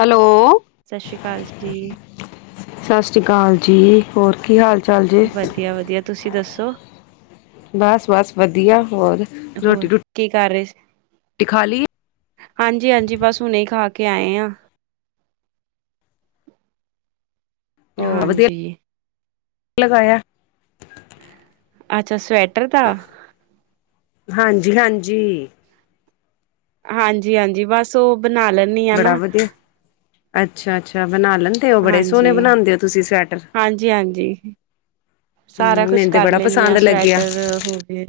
Hello ਸਸ ਸ੍ਰੀ ਕਾਲ ਜੀ। ਸਸ ਸ੍ਰੀ ਕਾਲ ਜੀ, ਹੋਰ ਕੀ ਹਾਲ ਚਾਲ ਜੇ ਵਧੀਆ-ਵਧੀਆ ਤੁਸੀਂ ਦੱਸੋ। ਬਸ-ਬਸ ਵਧੀਆ ਹੋਰ ਹੋਰ ਰੋਟੀ ਰੂ ਕੀ ਕਰ ਰਹੇ ਸੀ? ਟੀ ਖਾ ਲਈ ਏ। ਹਾਂਜੀ-ਹਾਂਜੀ ਬਸ ਹੁਣੇ ਹੀ ਖਾ ਕੇ ਆਏ ਹਾਂ। ਹੋ ਵਧੀਆ ਹਾਂਜੀ ਲਗਾਇਆ। ਅੱਛਾ ਸਵੈਟਰ ਦਾ। ਹਾਂਜੀ-ਹਾਂਜੀ ਹਾਂਜੀ-ਹਾਂਜੀ ਬਸ ਉਹ ਬਣਾ ਲੈ ਬੜਾ ਵਧੀਆ ਅੱਛਾ-ਅੱਛਾ ਬਣਾ ਲੈਣ ਦੇ ਉਹ ਬੜੇ ਸੋਹਣੇ ਹਾਂਜੀ, ਬਣਾਦੇ ਹੋ ਤੁਸੀਂ ਸਵੈਟਰ। ਹਾਂਜੀ-ਹਾਂਜੀ ਸਾਰਾ ਹਮ ਕੁਛ ਮੈਨੂੰ ਤੇ ਕਰ ਬੜਾ ਲੈਂਨੀ ਆ ਪਸੰਦ ਲੱਗਿਆ। ਸਵੈਟਰ ਹੋ ਗਏ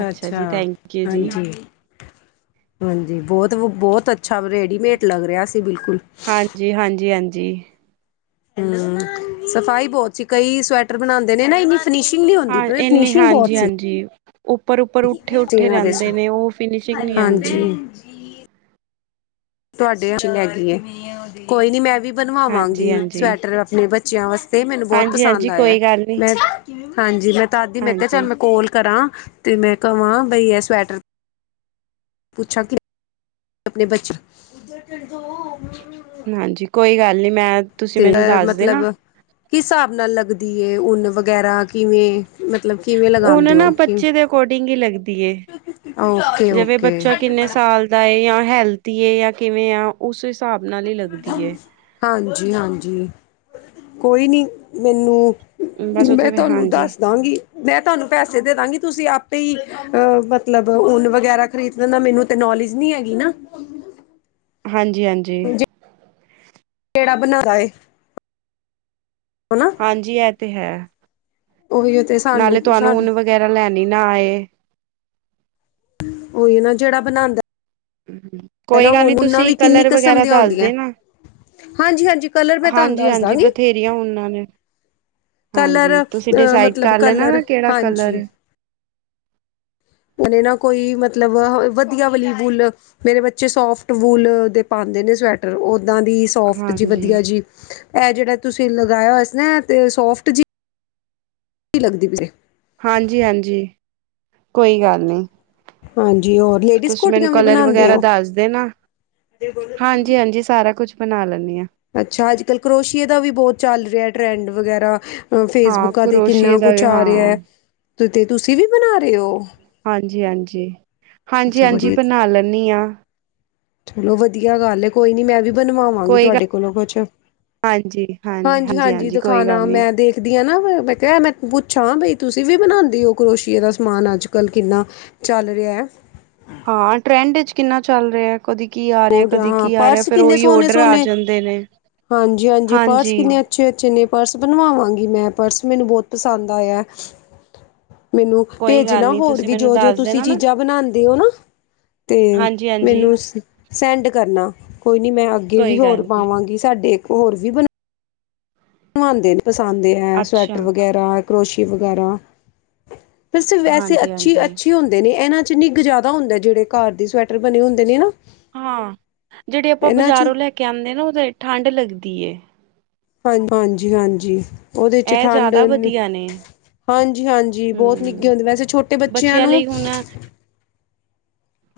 ਅੱਛਾ ਜੀ ਥੈਂਕ ਯੂ ਜੀ। ਹਾਂਜੀ। ਹਾਂਜੀ ਬੌਤ-ਬੌਤ ਅੱਛਾ ਰੇਡੀਮੇਟ ਲੱਗ ਰਿਹਾ ਸੀ ਬਿਲਕੁਲ। ਜੀ ਹਾਂਜੀ-ਹਾਂਜੀ। ਹਮ ਸਫ਼ਾਈ ਬਹੁਤ ਸੀ ਕਈ ਸਵੈਟਰ ਬਣਾਉਂਦੇ ਨੇ ਨਾ ਇਨੀ ਫਿਨਿਸ਼ਗ ਨੀ ਹੁੰਦੀ ਫਿਨਿਸ਼ਿੰਗ ਬਹੁਤ ਸੀ। ਜੀ ਉੱਪਰ ਉਪ ਤੇਰਾ ਦੇ ਸੀ ਨੀ ਆਂਦੀ ਹਾਂਜੀ। ਤੁਹਾਡੇ ਹਾ ਚ ਹੈਗੀ ਕੋਈ ਨੀ ਮੈਂ ਵੀ ਬਣਵਾਵਾਂਗੀ ਹਾਂਜੀ-ਹਾਂਜੀ, ਸਵੈਟਰ ਆਪਣੇ ਬੱਚਿਆਂ ਵਾਸਤੇ ਮੈਨੂੰ ਬਹੁਤ ਹਾਂਜੀ-ਹਾਂਜੀ ਪਸੰਦ ਆਇਆ। ਕੋਈ ਗੱਲ ਨੀ ਮੈਂ ਹਾਂਜੀ ਮੈਂ ਤਦ ਮੈਂ ਕਿਹਾ ਹਾਂਜੀ ਚੱਲ ਮੈਂ ਕੋਲ ਕਰਾਂ। ਤੇ ਮੈਂ ਕਵਾ ਬਈ ਇਹ ਸਵੈਟਰ ਪੁੱਛਾਂ ਕਿ [inaudible] ਆਪਣੇ ਬੱਚਿਆ ਹਾਂਜੀ ਕੋਈ ਗੱਲ ਨੀ ਮੈਂ ਤੁਸੀਂ ਤੇ ਮੈਨੂੰ ਦੱਸ ਮਤਲਬ ਦੇਣਾ ਕਿਸ ਹਸਾਬ ਨਾਲ ਲੱਗਦੀ ਉਨ ਵਗੈਰਾ ਕਿਵੇਂ ਮਤਲਬ ਕਿਵੇਂ ਉਹ ਲਗਾਉਂਦੇ ਨਾ ਹੋ ਕਿ ਬੱਚੇ ਦੇ ਅਕੋਰਡਿੰਗ ਹੀ ਲੱਗਦੀ ਐ ਓਕੇ ਜਿਵੇਂ ਓਕੇ ਬੱਚਾ ਕਿੰਨੇ ਸਾਲ ਦਾ ਐ ਯਾ ਹੈਲਦੀ ਐ ਯਾ ਕਿਵੇਂ ਆ ਉਸ ਹਿਸਾਬ ਨਾਲ ਹੀ ਲੱਗਦੀ ਐ। ਹਾਂਜੀ-ਹਾਂਜੀ ਕੋਈ ਨੀ ਮੈਨੂੰ ਬਸ ਮੈਂ ਉਥੇ ਤੁਹਾਨੂੰ ਹਾਂਜੀ ਦੱਸ ਦਾਂਗੀ। ਮੈਂ ਤੁਹਾਨੂੰ ਪੈਸੇ ਦੇ ਦਾਂਗੀ ਤੁਸੀਂ ਆਪੇ ਹੀ ਅਹ ਮਤਲਬ ਉਨ ਵਗੈਰਾ ਖਰੀਦਣ ਲੈਣਾ ਮੈਨੂੰ ਤੇ ਨੌਲੇਜ ਨੀ ਹੈਗੀ ਨਾ। ਹਾਂਜੀ-ਹਾਂਜੀ। ਕਿਹੜਾ ਬਣਾਦਾ ਏ। ਹੈ ਨਾ ਹਾਂਜੀ, ਐ ਤੇ ਹੈ ਉਹੀ ਤੇ ਸਾਨੂੰ ਨਾਲੇ ਤੁਹਾਨੂੰ ਸਾਨੂੰ ਉਨ ਵਗੈਰਾ, ਲੈਣੀ ਨਾ ਆਏ। ਓ ਨਾ ਜਿਹੜਾ ਬਣਾਂਦਾ। ਕੋਈ ਗੱਲ ਨੀ, ਤੁਸੀਂ ਵੀ ਕਿੰਨੀ ਕਲਰ ਕਿਸਮ ਵਗੈਰਾ ਦੀਆਂ ਦੱਸ ਹੁੰਦੀਆਂ ਦੇਣਾ। ਹਾਂਜੀ ਹਾਂਜੀ ਕਲਰ ਮੈਂ ਤੁਹਾਨੂੰ ਦੱਸ ਹਾਂਜੀ-ਹਾਂਜੀ ਦਾਂਗੀ ਬਥੇਰੀਆਂ ਓਨਾਂ ਨੇ। ਹਾਂਜੀ ਕਲਰ ਤੁਸੀਂ ਅ ਡਿਸਾਈਡ ਮਤਲਬ ਕਰ ਲੈਣਾ, ਕਲਰ ਨਾ ਕਿਹੜਾ ਹਾਂਜੀ ਕਲਰ ਕਨੇ ਨਾ ਕੋਈ ਮਤਲਬ, ਵਧੀਆ ਵਾਲੀ ਬੁੱਲ ਮੇਰੇ ਬੱਚੇ ਸੋਫਟ ਵੂਲ ਦੇ ਪਾਂਦੇ ਨੇ, ਸਵੈਟਰ ਓਦਾਂ ਦੀ ਸੋਫਟ ਜੀ ਹਾਂਜੀ ਵਧੀਆ ਜੀ, ਐ ਜੇੜਾ ਤੁਸੀਂ ਲਗਾਇਆ ਹੋਇਆ ਸੀ ਨਾ ਤੇ ਓ ਸੋਫਟ ਜੀ ਸੀ ਲੱਗਦੀ ਪਈ ਐ। ਹਾਂਜੀ-ਹਾਂਜੀ ਕੋਈ ਗੱਲ ਨੀ। ਹਾਂਜੀ ਹੋਰ। ਲੇਡੀਜ਼ ਤੁਸੀਂ ਮੈਨੂੰ ਕੋਟੀਆਂ ਵੀ ਕਲਰ ਬਣਾਉਂਦੇ ਵਗੈਰਾ ਹੋ ਦੱਸਦੇ ਨਾ, ਹਾਂਜੀ-ਹਾਂਜੀ ਸਾਰਾ ਕੁਛ ਬਣਾ ਲੈਂਣੀ ਆਂ। ਅੱਛਾ, ਅੱਜ ਕੱਲ੍ਹ ਕਰੋਸ਼ੀਏ ਦਾ ਵੀ ਬਹੁਤ ਚੱਲ ਰਿਆ ਟਰੈਂਡ ਵਗੈਰਾ। ਹਾਂ ਫੇਸਬੁੱਕਾਂ ਤੇ ਕਰੋਸ਼ੀਏ ਕਿੰਨਾ ਦਾ ਕੁਛ ਵੀ, ਆ ਰਿਆ ਹਾਂ ਤੇ ਤੇ ਤੁਸੀਂ ਵੀ ਬਣਾ ਰਹੇ ਓ। ਹਾਂਜੀ-ਹਾਂਜੀ। ਹਾਂਜੀ-ਹਾਂਜੀ ਬੜੀ ਬਣਾ ਲੈਂਣੀ ਆਂ। ਚਲੋ ਵਧੀਆ ਗੱਲ ਐ, ਕੋਈ ਨੀ ਮੈਂ ਵੀ ਬਣਵਾਂਵਾਗੀ ਕੋਈ ਤੁਹਾਡੇ ਗੱਲ ਕੋਲੋਂ ਕੁਛ ਹਾਂਜੀ ਹਾਂਜੀ ਹਾਂਜੀ ਹਾਂਜੀ-ਹਾਂਜੀ ਹਾਂਜੀ ਕੋਈ ਗੱਲ ਦਿਖਾਣਾ ਨਹੀਂ ਮੈਂ ਦੇਖ ਦੀਆਂ ਨਾ ਮੈਂ ਕਿਹਾ, ਮੈਂ ਪੁੱਛਾਂ ਬਈ ਤੁਸੀਂ ਵੀ ਬਣਾਉਦੇ ਹੋ। ਕਰੋਸੀ਼ਏ ਦਾ ਸਮਾਨ ਅੱਜ ਕੱਲ ਕਿੰਨਾ ਚੱਲ ਰਿਐ। ਹਾਂ, ਟਰੈਂਡ ਵਿੱਚ ਕਿੰਨਾ ਚੱਲ ਰਿਹਾ। ਕਦੇ ਕੀ ਆ ਹੋਰ ਰਿਹਾ-ਕਦੇ ਹਾਂ ਕੀ ਆ ਰਿਹਾ, ਪਰਸ ਫੇਰ ਕਿੰਨੇ ਉਹੀ ਔਡਰ ਆ ਸੋਹਣੇ-ਸੋਹਣੇ ਜਾਂਦੇ ਨੇ। ਹਾਂਜੀ-ਹਾਂਜੀ ਪਰਸ ਹਾਂਜੀ ਕਿੰਨੇ ਅੱਛੇ-ਅੱਛੇ ਨੇ ਪਰਸ ਬਣਵਾਵਾਂਗੀ, ਮੈਂ ਪਰਸ ਮੈਨੂੰ ਬਹੁਤ ਪਸੰਦ ਆਇਆ। ਮੈਨੂੰ ਕੋਈ ਗੱਲ ਭੇਜਣਾ ਨਹੀਂ ਹੋਰ ਤੁਸੀਂ ਵੀ, ਮੈਨੂੰ ਜੋ ਜੋ ਦੱਸ ਤੁਸੀਂ ਦੇਣਾ ਨਾ ਚੀਜ਼ਾਂ ਬਣਾਂਦੇ ਓ ਨਾ। ਤੇ ਹਾਂਜੀ ਹਾਂਜੀ ਮੈਨੂੰ ਸੈਂਡ ਕਰਨਾ। ਕੋਈ ਨੀ ਮੈਂ ਅੱਗੇ ਵੀ ਕੋਈ ਗੱਲ ਹੋਰ ਨਹੀਂ ਪਾਵਾਂਗੀ, ਸਾਡੇ ਇੱਕ ਹੋਰ ਵੀ ਬ ਮੈਨੂੰ ਪਸੰਦ ਐ, ਅੱਛਾ ਸਵੈਟਰ ਵਗੈਰਾ ਕਰੋਸ਼ੀ ਵਗੈਰਾ। ਵਸ ਵੈਸੇ ਹਾਂਜੀ ਅੱਛੀ ਹਾਂਜੀ ਅੱਛੇ ਹੁੰਦੇ ਨੇ ਇਹਨਾਂ ਚ ਨਿੱਘ ਜਿਆਦਾ ਹੁੰਦਾ। ਜਿਹੜੇ ਘਰ ਸਵੈਟਰ ਬਣੇ ਹੁੰਦੇ ਨੇ ਨਾ। ਹਾਂ, ਜੇੜੇ ਆਪਾਂ ਇਹਨਾਂ ਚ ਬਾਜ਼ਾਰੋਂ ਲੈ ਕੇ ਆਂਦੇ ਨਾ, ਓਦੇ ਚ ਤਾਂ ਠੰਢ ਲੱਗਦੀ ਏ। ਹਾਂ ਹਾਂਜੀ-ਹਾਂਜੀ ਉਦੇ ਚ ਇਹ ਠੰਡ ਜ਼ਿਆਦਾ ਵਧੀਆ ਨੇ ਹਾਂਜੀ-ਹਾਂਜੀ ਬਹੁਤ ਨਿੱਘੇ ਹੂੰ ਹੁੰਦੇ, ਵੈਸੇ ਛੋਟੇ ਬੱਚਿਆਂ ਨੂੰ ਲਈ ਹੁਣ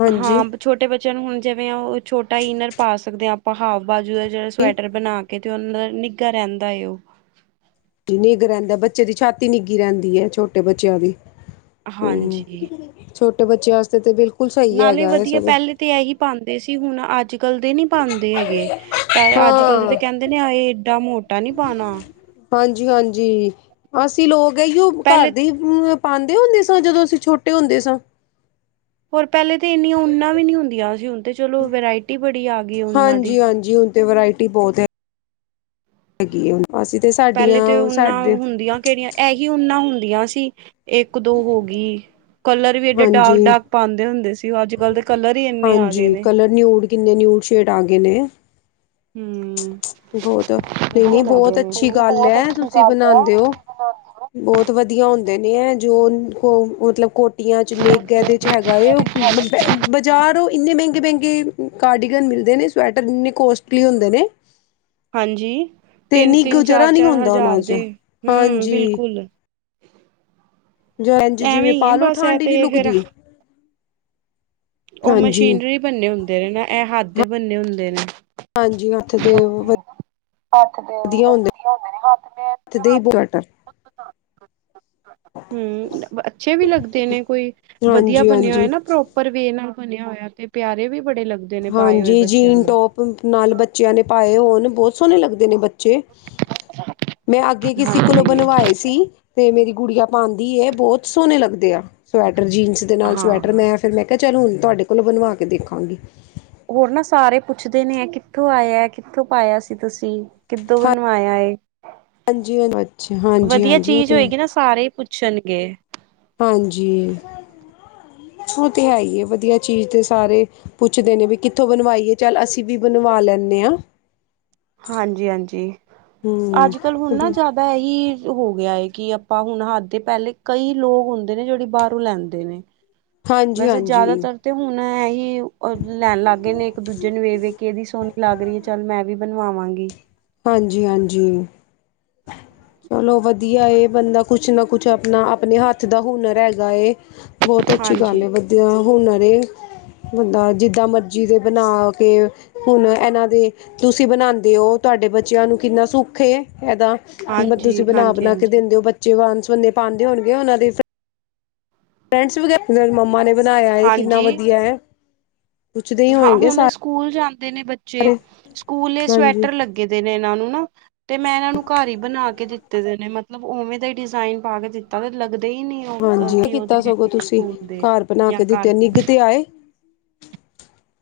ਹਾਂਜੀ ਹਾਂ, ਛੋਟੇ ਬੱਚਿਆਂ ਨੂੰ ਹੁਣ, ਜਿਵੇਂ ਆ ਉਹ ਛੋਟਾ ਹੀ ਈਨਰ ਪਾ ਸਕਦੇ ਹਾ। ਹਾਫ ਬਾਜੂ ਦਾ ਜਿਹੜਾ ਸਵੈਟਰ ਬਣਾ ਕੇ ਤੇ ਉਨਾਂ ਦਾ ਨਿੱਘਾ ਰਹਿੰਦਾ ਏ ਉਹ। ਨਿੱਘ ਰਹਿੰਦਾ। ਬੱਚੇ ਦੀ ਛਾਤੀ ਨਿੱਘੀ ਰਹਿੰਦੀ ਐ ਛੋਟੇ ਬੱਚਿਆਂ ਦੀ। ਹੂੰ ਹਾਂਜੀ ਛੋਟੇ ਬੱਚਿਆਂ ਵਾਸਤੇ ਤੇ ਬਿੱਲਕੁਲ ਸਹੀ ਨਾਲੇ ਹੈਗਾ। ਇਹ ਵਧੀਆ ਸਗੋਂ। ਪਹਿਲੇ ਤੇ ਇਹੀ ਪਾਂਦੇ ਸੀ। ਹੁਣ ਅੱਜ ਅੱਜਕਲ੍ਹ ਦੇ ਨੀ ਪਾਂਦੇ ਹੈਗੇ, ਪੈ ਅੱਜਕਲ੍ਹ ਦੇ ਹਾਂ ਤਾਂ ਕਹਿੰਦੇ ਨੇ ਹਾਏ ਏਡਾ ਮੋਟਾ ਨੀ ਪਾਂਣਾ। ਹਾਂਜੀ-ਹਾਂਜੀ ਅਸੀਂ ਲੋਕ ਇੳ ਘਰ ਪਹਿਲੇ ਦੇ ਪਾਂਦੇ ਹੁੰਦੇ ਸਾਂ। ਜਦੋਂ ਅਸੀਂ ਛੋਟੇ ਹੁੰਦੇ ਸਾਂ। ਹੋਰ ਪਹਿਲੇ ਤਾਂ ਇੰਨੀਆਂ ਊਨਾ ਵੀ ਨਹੀਂ ਹੁੰਦੀਆਂ ਸੀ। ਹੁਣ ਤੇ ਚਲੋ ਵਰਾਇਟੀ ਬੜੀ ਆ ਗਈ ਊਨਾਂ ਦੀ। ਹਾਂਜੀ ਹਾਂਜੀ ਹੁਣ ਤੇ ਵਰਾਇਟੀ ਬਹੁਤ ਹੈ। ਹੈਗੀ ਹੈ, ਅਸੀਂ ਤੇ ਪਹਿਲੇ ਤੇ ਸਾਡੀਆਂ ਊਨਾ ਸਾਡੇ ਹੁੰਦੀਆਂ ਕਿਹੜੀਆਂ ਐਹੀ ਊਨਾ ਹੁੰਦੀਆਂ ਸੀ। ਇੱਕ ਦੋ ਹੋਗੀ ਕਲਰ ਵੀ ਏਡੇ ਹਾਂਜੀ ਡਾਰਕ-ਡਾਰਕ ਪਾਂਦੇ ਹੁੰਦੇ ਸੀ, ਉਹ ਅੱਜਕਲ੍ਹ ਦੇ ਕਲਰ ਹੀ ਇੰਨੇ ਆ ਗਏ ਜੀ ਨੇ ਕਲਰ ਨਿਊਡ ਕਿੰਨੇ ਨਿਊਟ ਸ਼ੇਡ ਆ ਗਏ ਨੇ। ਹੂੰ ਬਹੁਤ ਨਹੀਂ-ਨਹੀਂ ਬਹੁਤ ਅੱਛੀ ਗੱਲ ਬਹੁਤ ਹੈ ਅੱਛੀ ਤੁਸੀਂ ਗੱਲ ਹੈ ਬਨਾਦੇ ਹੋ। ਬਹੁਤ ਵਧੀਆ ਹੁੰਦੇ ਨੇ ਹੈ ਜੋ ਕੋ ਮਤਲਬ ਕੋ ਜਾ ਇਹਦੇ 'ਚ ਨੀਘ ਐਦੇ ਹੈਗਾ ਉਹ ਬ ਬਜ਼ਾਰ ਉਹ ਇੰਨੇ ਮਹਿੰਗੇ-ਮਹਿੰਗੇ ਕਾਰਡੀਗਨ ਮਿਲਦੇ ਨੇ ਸਵੈਟਰ ਇੰਨੇ ਕੋਸਟਲੀ ਹੁੰਦੇ ਨੇ। ਹਾਂਜੀ ਤੇ ਇੰਨੀ ਤਿੰਨ-ਤਿੰਨ ਗੁਜ਼ਾਰਾ ਨਹੀਂ ਚਾਰ-ਚਾਰ ਹੁੰਦਾ ਉਹਨਾਂ ਹਜ਼ਾਰ ਦੇ ਚ ਹੂੰ ਹਾਂਜੀ ਬਿਲਕੁਲ ਏਂਜ ਐਵੇਂ ਜਿਵੇਂ ਹੀ ਹੈ ਪਾਲੋ ਬਸ ਇਹ ਠੰਡ ਹੀ ਨੀ ਤੇ ਫੇਰ ਲੁਕਦੀ। ਉਹ ਹਾਂਜੀ ਮਸ਼ੀਨਰੀ ਬੰਨੇ ਹੁੰਦੇ ਨੇ ਨਾ ਇਹ ਹਥ ਬੰਨੇ ਹੁੰਦੇ ਨੇ। ਹਾਂਜੀ ਉਥੇ ਤੇ ਹਾਂਜੀ ਵ ਹੱਥ ਤੇ ਬਣੇ ਹੁੰਦੇ ਨੇ ਦੇ ਹੀ ਹੱਥ ਸਵੈਟਰ ਹੂੰ ਅੱਛੇ ਵੀ ਲੱਗਦੇ ਨੇ ਕੋਈ ਵਧੀਆ ਹਾਂਜੀ ਬਣਿਆ ਹੈ ਹਾਂਜੀ ਨਾ ਪ੍ਰੋਪ ਉਪਰ ਵੀ ਇਹ ਨਾਲ ਬਣਿਆ ਹੋਇਆ ਤੇ ਪਿਆਰੇ ਵੀ ਬੜੇ ਲੱਗਦੇ। ਨੇ ਪਾਏ ਹੋਏ ਹਾਂਜੀ ਬੱਚਿਆਂ ਜੀਨ ਨੂੰ ਟੋਪ ਨਾਲ ਬੱਚਿਆਂ ਨੇ ਪਾਏ ਹੋਣ ਬਹੁਤ ਸੋਹਣੇ ਲੱਗਦੇ ਨੇ ਬੱਚੇ ਮੈਂ ਅੱਗੇ ਕਿਸੇ ਕੋਲੋਂ ਹਾਂਜੀ ਬਣਵਾਏ ਸੀ ਤੇ ਮੇਰੀ ਗੁੜਿਆ ਪਾਂਦੀ ਏ ਬਹੁਤ ਸੋਹਣੇ ਲੱਗਦੇ ਆ ਸਵੈਟਰ ਜੀਨਸ ਦੇ ਨਾਲ ਸਵੈਟਰ ਹਾਂ। ਮੈਂ ਫਿਰ ਮੈਂ ਕਿਹਾ ਚੱਲ ਹੁਣ ਤੁਹਾਡੇ ਕੋਲੋਂ ਬਣਵਾ ਕੇ ਦੇਖਾਂਗੀ। ਹੋਰ ਨਾ ਸਾਰੇ ਪੁੱਛਦੇ ਨੇ ਇਹ ਕਿੱਥੋਂ ਆਇਆ ਇਹ ਕਿਥੋਂ ਪਾਇਆ ਸੀ ਤੁਸੀ ਕਿੱਦੋ ਬਣਵਾਇਆ ਏ। ਹਾਂਜੀ ਅੱਛਾ ਵਧੀਆ ਹਾਂਜੀ-ਹਾਂਜੀ ਉਹ ਚੀਜ਼ ਤੇ ਹੈ। ਹੋਏਗੀ ਨਾ ਸਾਰੇ ਪੁੱਛਣਗੇ। ਹਾਂਜੀ ਉਹ ਤੇ ਹੈ ਹੀ ਵਧੀਆ ਚੀਜ਼ ਤੇ ਸਾਰੇ ਪੁੱਛਦੇ ਨੇ ਵੀ ਕਿੱਥੋਂ ਬਨਵਾਈ ਏ ਚੱਲ ਅਸੀਂ ਵੀ ਬਣਵਾ ਲੈਂਨੇ ਆ। ਹਾਂਜੀ-ਹਾਂਜੀ ਅੱਜ ਕਲ ਹੁਣ ਨਾ ਵਧੀਆ ਜ਼ਿਆਦਾ ਇਹੀ ਹੋ ਗਿਆ ਹੈ ਕਿ ਆਪਾਂ ਹੁਣ ਹੱਥ ਦੇ ਪਹਿਲੇ ਕਈ ਲੋਕ ਹੁੰਦੇ ਨੇ ਜਿਹੜੀ ਬਾਹਰੋਂ ਲੈਂਦੇ ਨੇ। ਹਾਂਜੀ ਵੈਸੇ ਹਾਂਜੀ ਜ਼ਿਆਦਾਤਰ ਤੇ ਹੁਣ ਏਹ ਹੀ ਲੈਣ ਲੱਗ ਗਏ ਨੇ ਇੱਕ ਦੂਜੇ ਨੂੰ ਵੇਖ-ਵੇਖ ਕੇ ਇਹਦੀ ਸੋਹਣੀ ਲੱਗ ਰਹੀ ਹੈ ਚੱਲ ਮੈਂ ਵੀ ਬਣਵਾਵਾਂਗੀ। ਜੀ ਹਾਂਜੀ। ਚਲੋ ਵਧੀਆ ਏ ਬੰਦਾ ਕੁਛ ਨਾ ਕੁਛ ਆਪਣਾ ਆਪਣੇ ਹੱਥ ਦਾ ਹੁਨਰ ਹੈਗਾ ਏ। ਬਹੁਤ ਅੱਛੀ ਗੱਲ ਹਾਂਜੀ ਏ ਵਧੀਆ ਹੁਨਰ ਏ। ਬੰਦਾ ਜਿੱਦਾਂ ਮਰਜ਼ੀ ਦੇ ਬਣਾ ਕੇ ਹੁਣ ਇਹਨਾਂ ਦੇ ਤੁਸੀਂ ਬਣਾਂਦੇ ਹੋ ਤੁਹਾਡੇ ਬੱਚਿਆਂ ਨੂੰ ਕਿੰਨਾ ਸੁੱਖ ਏ ਇਹਦਾ ਤੁਸੀਂ ਹਾਂਜੀ ਹਾਂਜੀ ਬਣਾ-ਬਣਾ ਕੇ ਹਾਂਜੀ ਦਿੰਦੇ ਹੋ ਬੱਚੇ ਵੰਨ ਸੁਵੰਨੇ ਪਾਂਦੇ ਹੋਣਗੇ ਉਹਨਾਂ ਦੇ ਫਰੈਂਡਜ ਵਗੈਰਾ [inaudible] ਮੰਮਾ ਨੇ ਬਣਾਇਆ ਏ ਕਿੰਨਾ ਹਾਂਜੀ ਵਧੀਆ ਏ। ਹਾਂ ਹੁਣ ਸਕੂਲ ਜਾਂਦੇ ਨੇ ਬੱਚੇ ਸਕੂਲ ਏ ਹਾਂਜੀ ਸਵੈਟਰ ਲੱਗੇ ਦੇ ਨੇ ਇਹਨਾਂ ਨੂੰ ਨਾ ਤੇ ਮੈਂ ਇਹਨਾਂ ਨੂੰ ਘਰ ਹੀ ਬਣਾ ਕੇ ਦਿੱਤੇ ਦੇ ਨੇ ਮਤਲਬ ਉਵੇਂ ਦਾ ਹੀ ਡਿਜ਼ਾਇਨ ਪਾ ਕੇ ਦਿੱਤਾ ਦਾ ਤੇ ਲੱਗਦੇ ਹੀ ਨਹੀਂ ਏ। ਉਹ ਹਾਂਜੀ ਕੀ ਉਹਦੇ ਕੀਤਾ ਸਗੋਂ ਹੈਗੇ ਆ ਤੁਸੀਂ ਸਕੂਲ ਦੇ ਘਰ ਬਣਾ ਜਾਂ ਕੇ ਘਰ ਦਿੱਤੇ ਦੇ ਨਿੱਘ ਤੇ ਆਏ।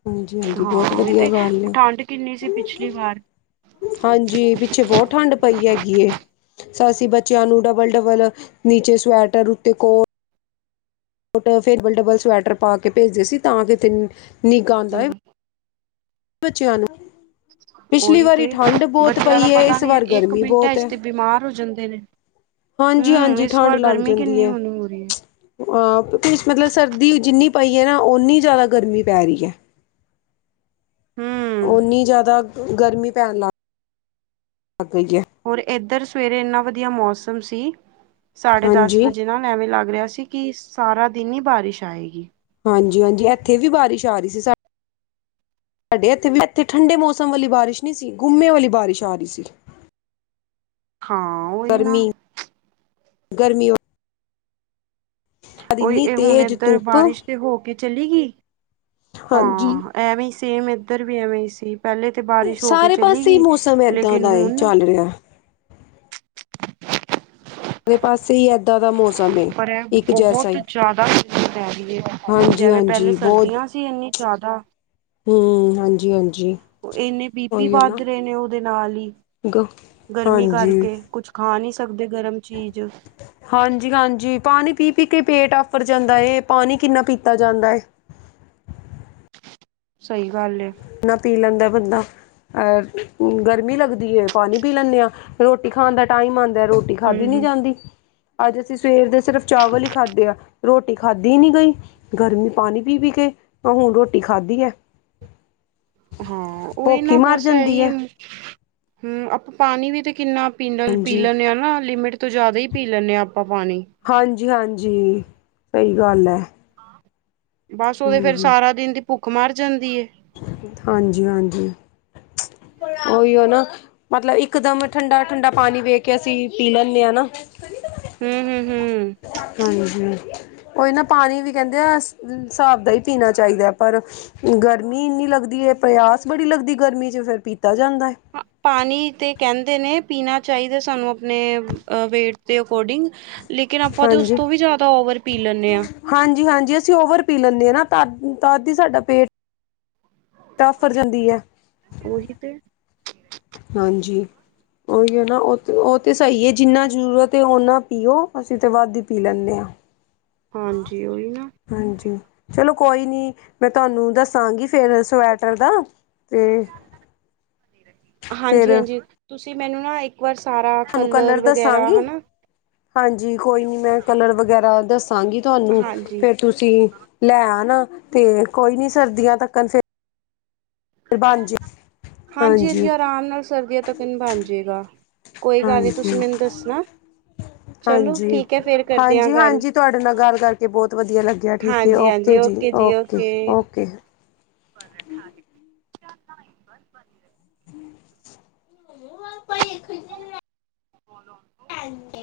ਹਾਂਜੀ ਹਾਂਜੀ ਹਾਂ ਬਹੁਤ ਉਹੀ ਵਧੀਆ ਤੇ ਗੱਲ ਏ ਠੰਡ ਕਿੰਨੀ ਸੀ ਪਿਛਲੀ ਵਾਰ ਹਾਂਜੀ ਪਿੱਛੇ ਬਹੁਤ ਠੰਡ ਪਈ ਹੈਗੀ ਏ। ਅਸੀ ਬੱਚਿਆਂ ਨੂੰ ਡਬਲ-ਡਬਲ ਨੀਚੇ ਸਵੈਟਰ ਉਤੇ ਕੋਟ ਬੱਟ ਫਿਰ ਡਬਲ-ਡਬਲ ਸਵੈਟਰ ਪਾ ਕੇ ਭੇਜਦੇ ਸੀ ਤਾਂ ਕਿਥੇ ਨਿੱਘ ਆਂਦਾ ਹਮ ਏ। ਬੱਚਿਆਂ ਨੂੰ ਪਿਛਲੀ ਉਹੀ ਵਾਰੀ ਤੇ ਠੰਢ ਬਹੁਤ ਬੱਚਿਆਂ ਦਾ ਪਈ ਏ ਪਤਾ ਇਸ ਨੀ ਵਾਰ ਇੱਕ ਗਰਮੀ ਮਿੰਟ ਬਹੁਤ ਚ ਏ। ਤੇ ਬਿਮਾਰ ਹੋ ਜਾਂਦੇ ਨੇ ਹੂੰ ਹਾਂਜੀ-ਹਾਂਜੀ ਇਸ ਠੰਢ ਵਾਰ ਲੱਗ ਗਰਮੀ ਜਾਂਦੀ ਕਿੰਨੀ ਏ। ਹੋਣੀ ਹੋ ਰਹੀ ਹੈ [inaudible] ਹਾਂ ਕੁ ਮਤਲਬ ਸਰਦੀ ਜਿੰਨੀ ਪਈ ਹੈ ਨਾ ਓਨੀ ਜ਼ਿਆਦਾ ਗਰਮੀ ਪੈ ਰਹੀ ਹੈ। ਹੂੰ ਉਨੀ ਜ਼ਿਆਦਾ ਗਰਮੀ ਪੈਣ ਲੱਗ ਗਈ ਹੈ। ਹੋਰ ਇੱਧਰ ਸਵੇਰੇ ਇੰਨਾ ਵਧੀਆ ਮੌਸਮ ਸੀ ਸਾਢੇ ਦਸ ਵਜੇ ਨਾਲ ਐਵੇਂ ਲੱਗ ਰਿਹਾ ਸੀ। ਕਿ ਸਾਰਾ ਦਿਨ ਹੀ ਬਾਰਿਸ਼ ਆਏਗੀ। ਹਾਂਜੀ-ਹਾਂਜੀ ਇੱਥੇ ਵੀ ਬਾਰਿਸ਼ ਆ ਰਹੀ ਸੀ ਸ ਸਾਡੇ ਇੱਥੇ ਵੀ ਇੱਥੇ ਠੰਡੇ ਮੌਸਮ ਵਾਲੀ ਬਾਰਿਸ਼ ਨੀ ਸੀ ਘੁੰਮੇ ਵਾਲੀ ਬਾਰਿਸ਼ ਆ ਰਹੀ ਸੀ। ਹਾਂ। ਉਹੀ ਨਾ ਗਰਮੀ, ਗਰਮੀ ਉਈ ਇੰਨੀ ਇਹ ਹੁਣ ਤੇਜ਼ ਇਧਰ ਧੁੱਪ ਬਾਰਿਸ਼ ਤੇ ਹੋ ਕੇ ਚਲੀ ਗਈ ਹਾਂਜੀ ਹਾਂ ਐਵੇਂ ਸੇਮ ਇੱਧਰ ਵੀ ਐਵੇਂ ਹੀ ਸੀ ਪਹਿਲੇ ਤੇ ਬਾਰਿਸ਼ ਹੋ ਕੇ ਸਾਰੇ ਚਲੀ ਪਾਸੇ ਹੀ ਗਈ ਮੌਸਮ ਏਦਾਂ ਲੇਕਿਨ ਦਾ ਹੁਣ [inaudible] [inaudible] ਦਾ ਮੌਸਮ ਏ ਪਰ ਇਹ ਇੱਕ ਜੈਸਾ ਬਹੁਤ ਹੀ ਜਾਦਾ [inaudible] ਪੈ ਰਹੀ ਹੈ। ਹਾਂਜੀ ਜਿਵੇਂ ਪਹਿਲੇ ਹਾਂਜੀ ਸਰਦੀਆਂ ਸੀ ਇੰਨੀ ਜਾਦਾ। ਹਉ ਹਾਂਜੀ-ਹਾਂਜੀ। ਇੰਨੇ ਬੀਪੀ ਵੱਧ ਰਹੇ ਨੇ ਉਹਦੇ ਨਾਲ ਹੀ ਗ ਗਰਮੀ ਹਾਂਜੀ ਕਰਕੇ ਕੁਛ ਖਾ ਨਹੀ ਸਕਦੇ ਗਰਮ ਚੀਜ਼। ਹਾਂਜੀ-ਹਾਂਜੀ ਪਾਣੀ ਪੀ-ਪੀ ਕੇ ਪੇਟ ਆਫ਼ਰ ਜਾਂਦਾ ਹੈ ਪਾਣੀ ਕਿੰਨਾ ਪੀਤਾ ਜਾਂਦਾ ਹੈ। ਸਹੀ ਗੱਲ ਹੇ। ਇਨਾ ਪੀ ਲੈਂਦਾ ਬੰਦਾ। ਗਰਮੀ ਲਗਦੀ ਹੈ ਪਾਣੀ ਪੀ ਲੈਨੇ ਹਾਂ ਰੋਟੀ ਖਾਣ ਦਾ ਟਾਈਮ ਆਂਦਾ ਰੋ ਟੀ ਖਾਦੀ ਨੀ ਹੂੰ-ਹੂੰ ਜਾਂਦੀ। ਅੱਜ ਅਸੀਂ ਸਵੇਰ ਦੇ ਸਿਰਫ ਚਾਵਲ ਹੀ ਖਾਧੇ ਆ ਰੋਟੀ ਖਾਧੀ ਨੀ ਗਈ। ਗਰਮੀ ਪਾਣੀ ਪੀ-ਪੀ ਕੇ ਬਸ ਹੁਣ ਰੋਟੀ ਖਾਧੀ ਹੈ। ਹਾਂ ਉਹ ਹੀ ਭੁੱਖ ਨਾ ਮਰ ਬਸ ਜਾਂਦੀ ਇਹੀ ਹੈ ਹਮ ਆਪਾਂ ਪਾਣੀ ਵੀ ਤੇ ਕਿੰਨਾ ਪੀਨਲ ਪੀ ਹਾਂਜੀ ਲੈਂਦੇ ਹਾਂ ਨਾ ਲਿਮਿਟ ਤੋਂ ਜਾਦਾ ਹੀ ਪੀ ਲੈਨੇ ਹਾ ਆਪਾ ਪਾਣੀ। ਹਾਂਜੀ-ਹਾਂਜੀ ਸਹੀ ਗੱਲ ਹੈ। ਬਸ ਉਹਦੇ ਫੇਰ ਸਾਰਾ ਦਿਨ ਦੀ ਭੁੱਖ ਮਰ ਜਾਂਦੀ ਹੇ। ਹਾਂਜੀ-ਹਾਂਜੀ ਉਹੀਓ ਨਾ। ਮਤਲਬ ਇੱਕ ਦਮ ਠੰਡਾ-ਠੰਡਾ ਪਾਣੀ ਵੇਖ ਕੇ ਅਸੀ ਪੀ ਲੈਨੇ ਹਾਂ ਨਾ। ਹੂੰ-ਹੂੰ-ਹੂੰ ਹਾਂਜੀ ਉਹੀ ਨਾ ਪਾਣੀ ਵੀ ਕਹਿੰਦੇ ਆ ਸਾਬ ਦਾ ਹੀ ਪੀਣਾ ਚਾਹੀਦਾ ਪਰ ਗ ਗਰਮੀ ਇੰਨੀ ਲੱਦੀ ਹੈ ਪਿਆਸ ਬੜੀ ਲਗਦੀ ਗਰਮੀ ਚ ਫੇਰ ਪੀਤਾ ਜਾਂਦਾ ਏ। ਪਾਣੀ ਤੇ ਕਹਿੰਦੇ ਨੇ ਪੀਣਾ ਚਾਹੀਦਾ ਸਾਨੂੰ ਆਪਣੇ ਵੇਟ ਦੇ ਅਕੋਰਡਿੰਗ। ਲੇਕਿਨ ਆਪਾਂ ਤਾਂ ਉਸ ਤੋਂ ਵੀ ਜਾਦਾ ਓਵਰ ਪੀ ਲੈਂਦੇ ਹਾਂ। ਹਾਂਜੀ-ਹਾਂਜੀ ਅਸੀਂ ਓਵਰ ਪੀ ਲੈਂਦੇ ਹਾਂ ਨਾ ਤਦ-ਤਦ ਹੀ ਸਾਡਾ ਪੇਟ ਤਾਂ ਆਫਰ ਜਾਂਦੀ ਹੈ। ਓਹੀ ਤੇ। ਹਾਂਜੀ। ਓਹੀਓ ਨਾ ਉਹ ਤੇ, ਉਹ ਤੇ ਸਹੀ ਹੈ ਜਿੰਨਾ ਜ਼ਰੂਰਤ ਹੈ ਓਨਾ ਪੀਓ ਅਸੀਂ ਤਾਂ ਵੱਧ ਹੀ ਪੀ ਲੈਨੇ ਹਾਂ। ਹਾਂਜੀ ਓਹੀ ਨਾ। ਹਾਂਜੀ ਚਲੋ ਕੋਈ ਨੀ ਮੈਂ ਤੁਹਾਨੂੰ ਦੱਸਾਂਗੀ ਫੇਰ ਸਵੈਟਰ ਦਾ। ਅਤੇ ਫਿਰ ਹਾਂਜੀ-ਹਾਂਜੀ ਤੁਸੀਂ ਮੈਨੂੰ ਨਾ ਇੱਕ ਇੱਕ ਵਾਰ ਸਾਰਾ ਤੁਹਾਨੂੰ ਕਲਰ ਵਗੈਰਾ ਦੱਸਾਂਗੀ ਹਨਾ ਹਾਂਜੀ ਕੋਈ ਨੀ ਮੈਂ ਕਲਰ ਵਗੈਰਾ ਦੱਸਾਂਗੀ ਤੁਹਾਨੂੰ ਹਾਂਜੀ। ਫੇਰ ਤੁਸੀਂ ਲੈ ਨਾ ਤੇ ਕੋਈ ਨੀ ਸਰਦੀਆਂ ਤੱਕਨ ਫ ਬਣ ਜੇ ਹਾਂਜੀ-ਹਾਂਜੀ ਹਾਂਜੀ ਆਰਾਮ ਨਾਲ ਸਰਦੀਆਂ ਤੱਕ ਨ ਬਣ ਜੇਗਾ। ਕੋਈ ਗੱਲ ਨੀ ਤੁਸੀਂ ਹਾਂਜੀ ਮੈਨੂੰ ਦੱਸਣਾ ਚਲੋ ਹਾਂਜੀ ਠੀਕ ਹੈ ਫੇਰ ਕਰਦੇ ਆ ਹਾਂਜੀ ਗੱਲ। ਹਾਂਜੀ ਤੁਹਾਡੇ ਨਾਲ ਗੱਲ ਕਰਕੇ ਬਹੁਤ ਵਧੀਆ ਲੱਗਿਆ ਠੀਕ ਹੈ ਓਕੇ ਜੀ, ਓਕੇ-ਓਕੇ। [unintelligible] [unintelligible] ਬੋਲੋ। [unintelligible]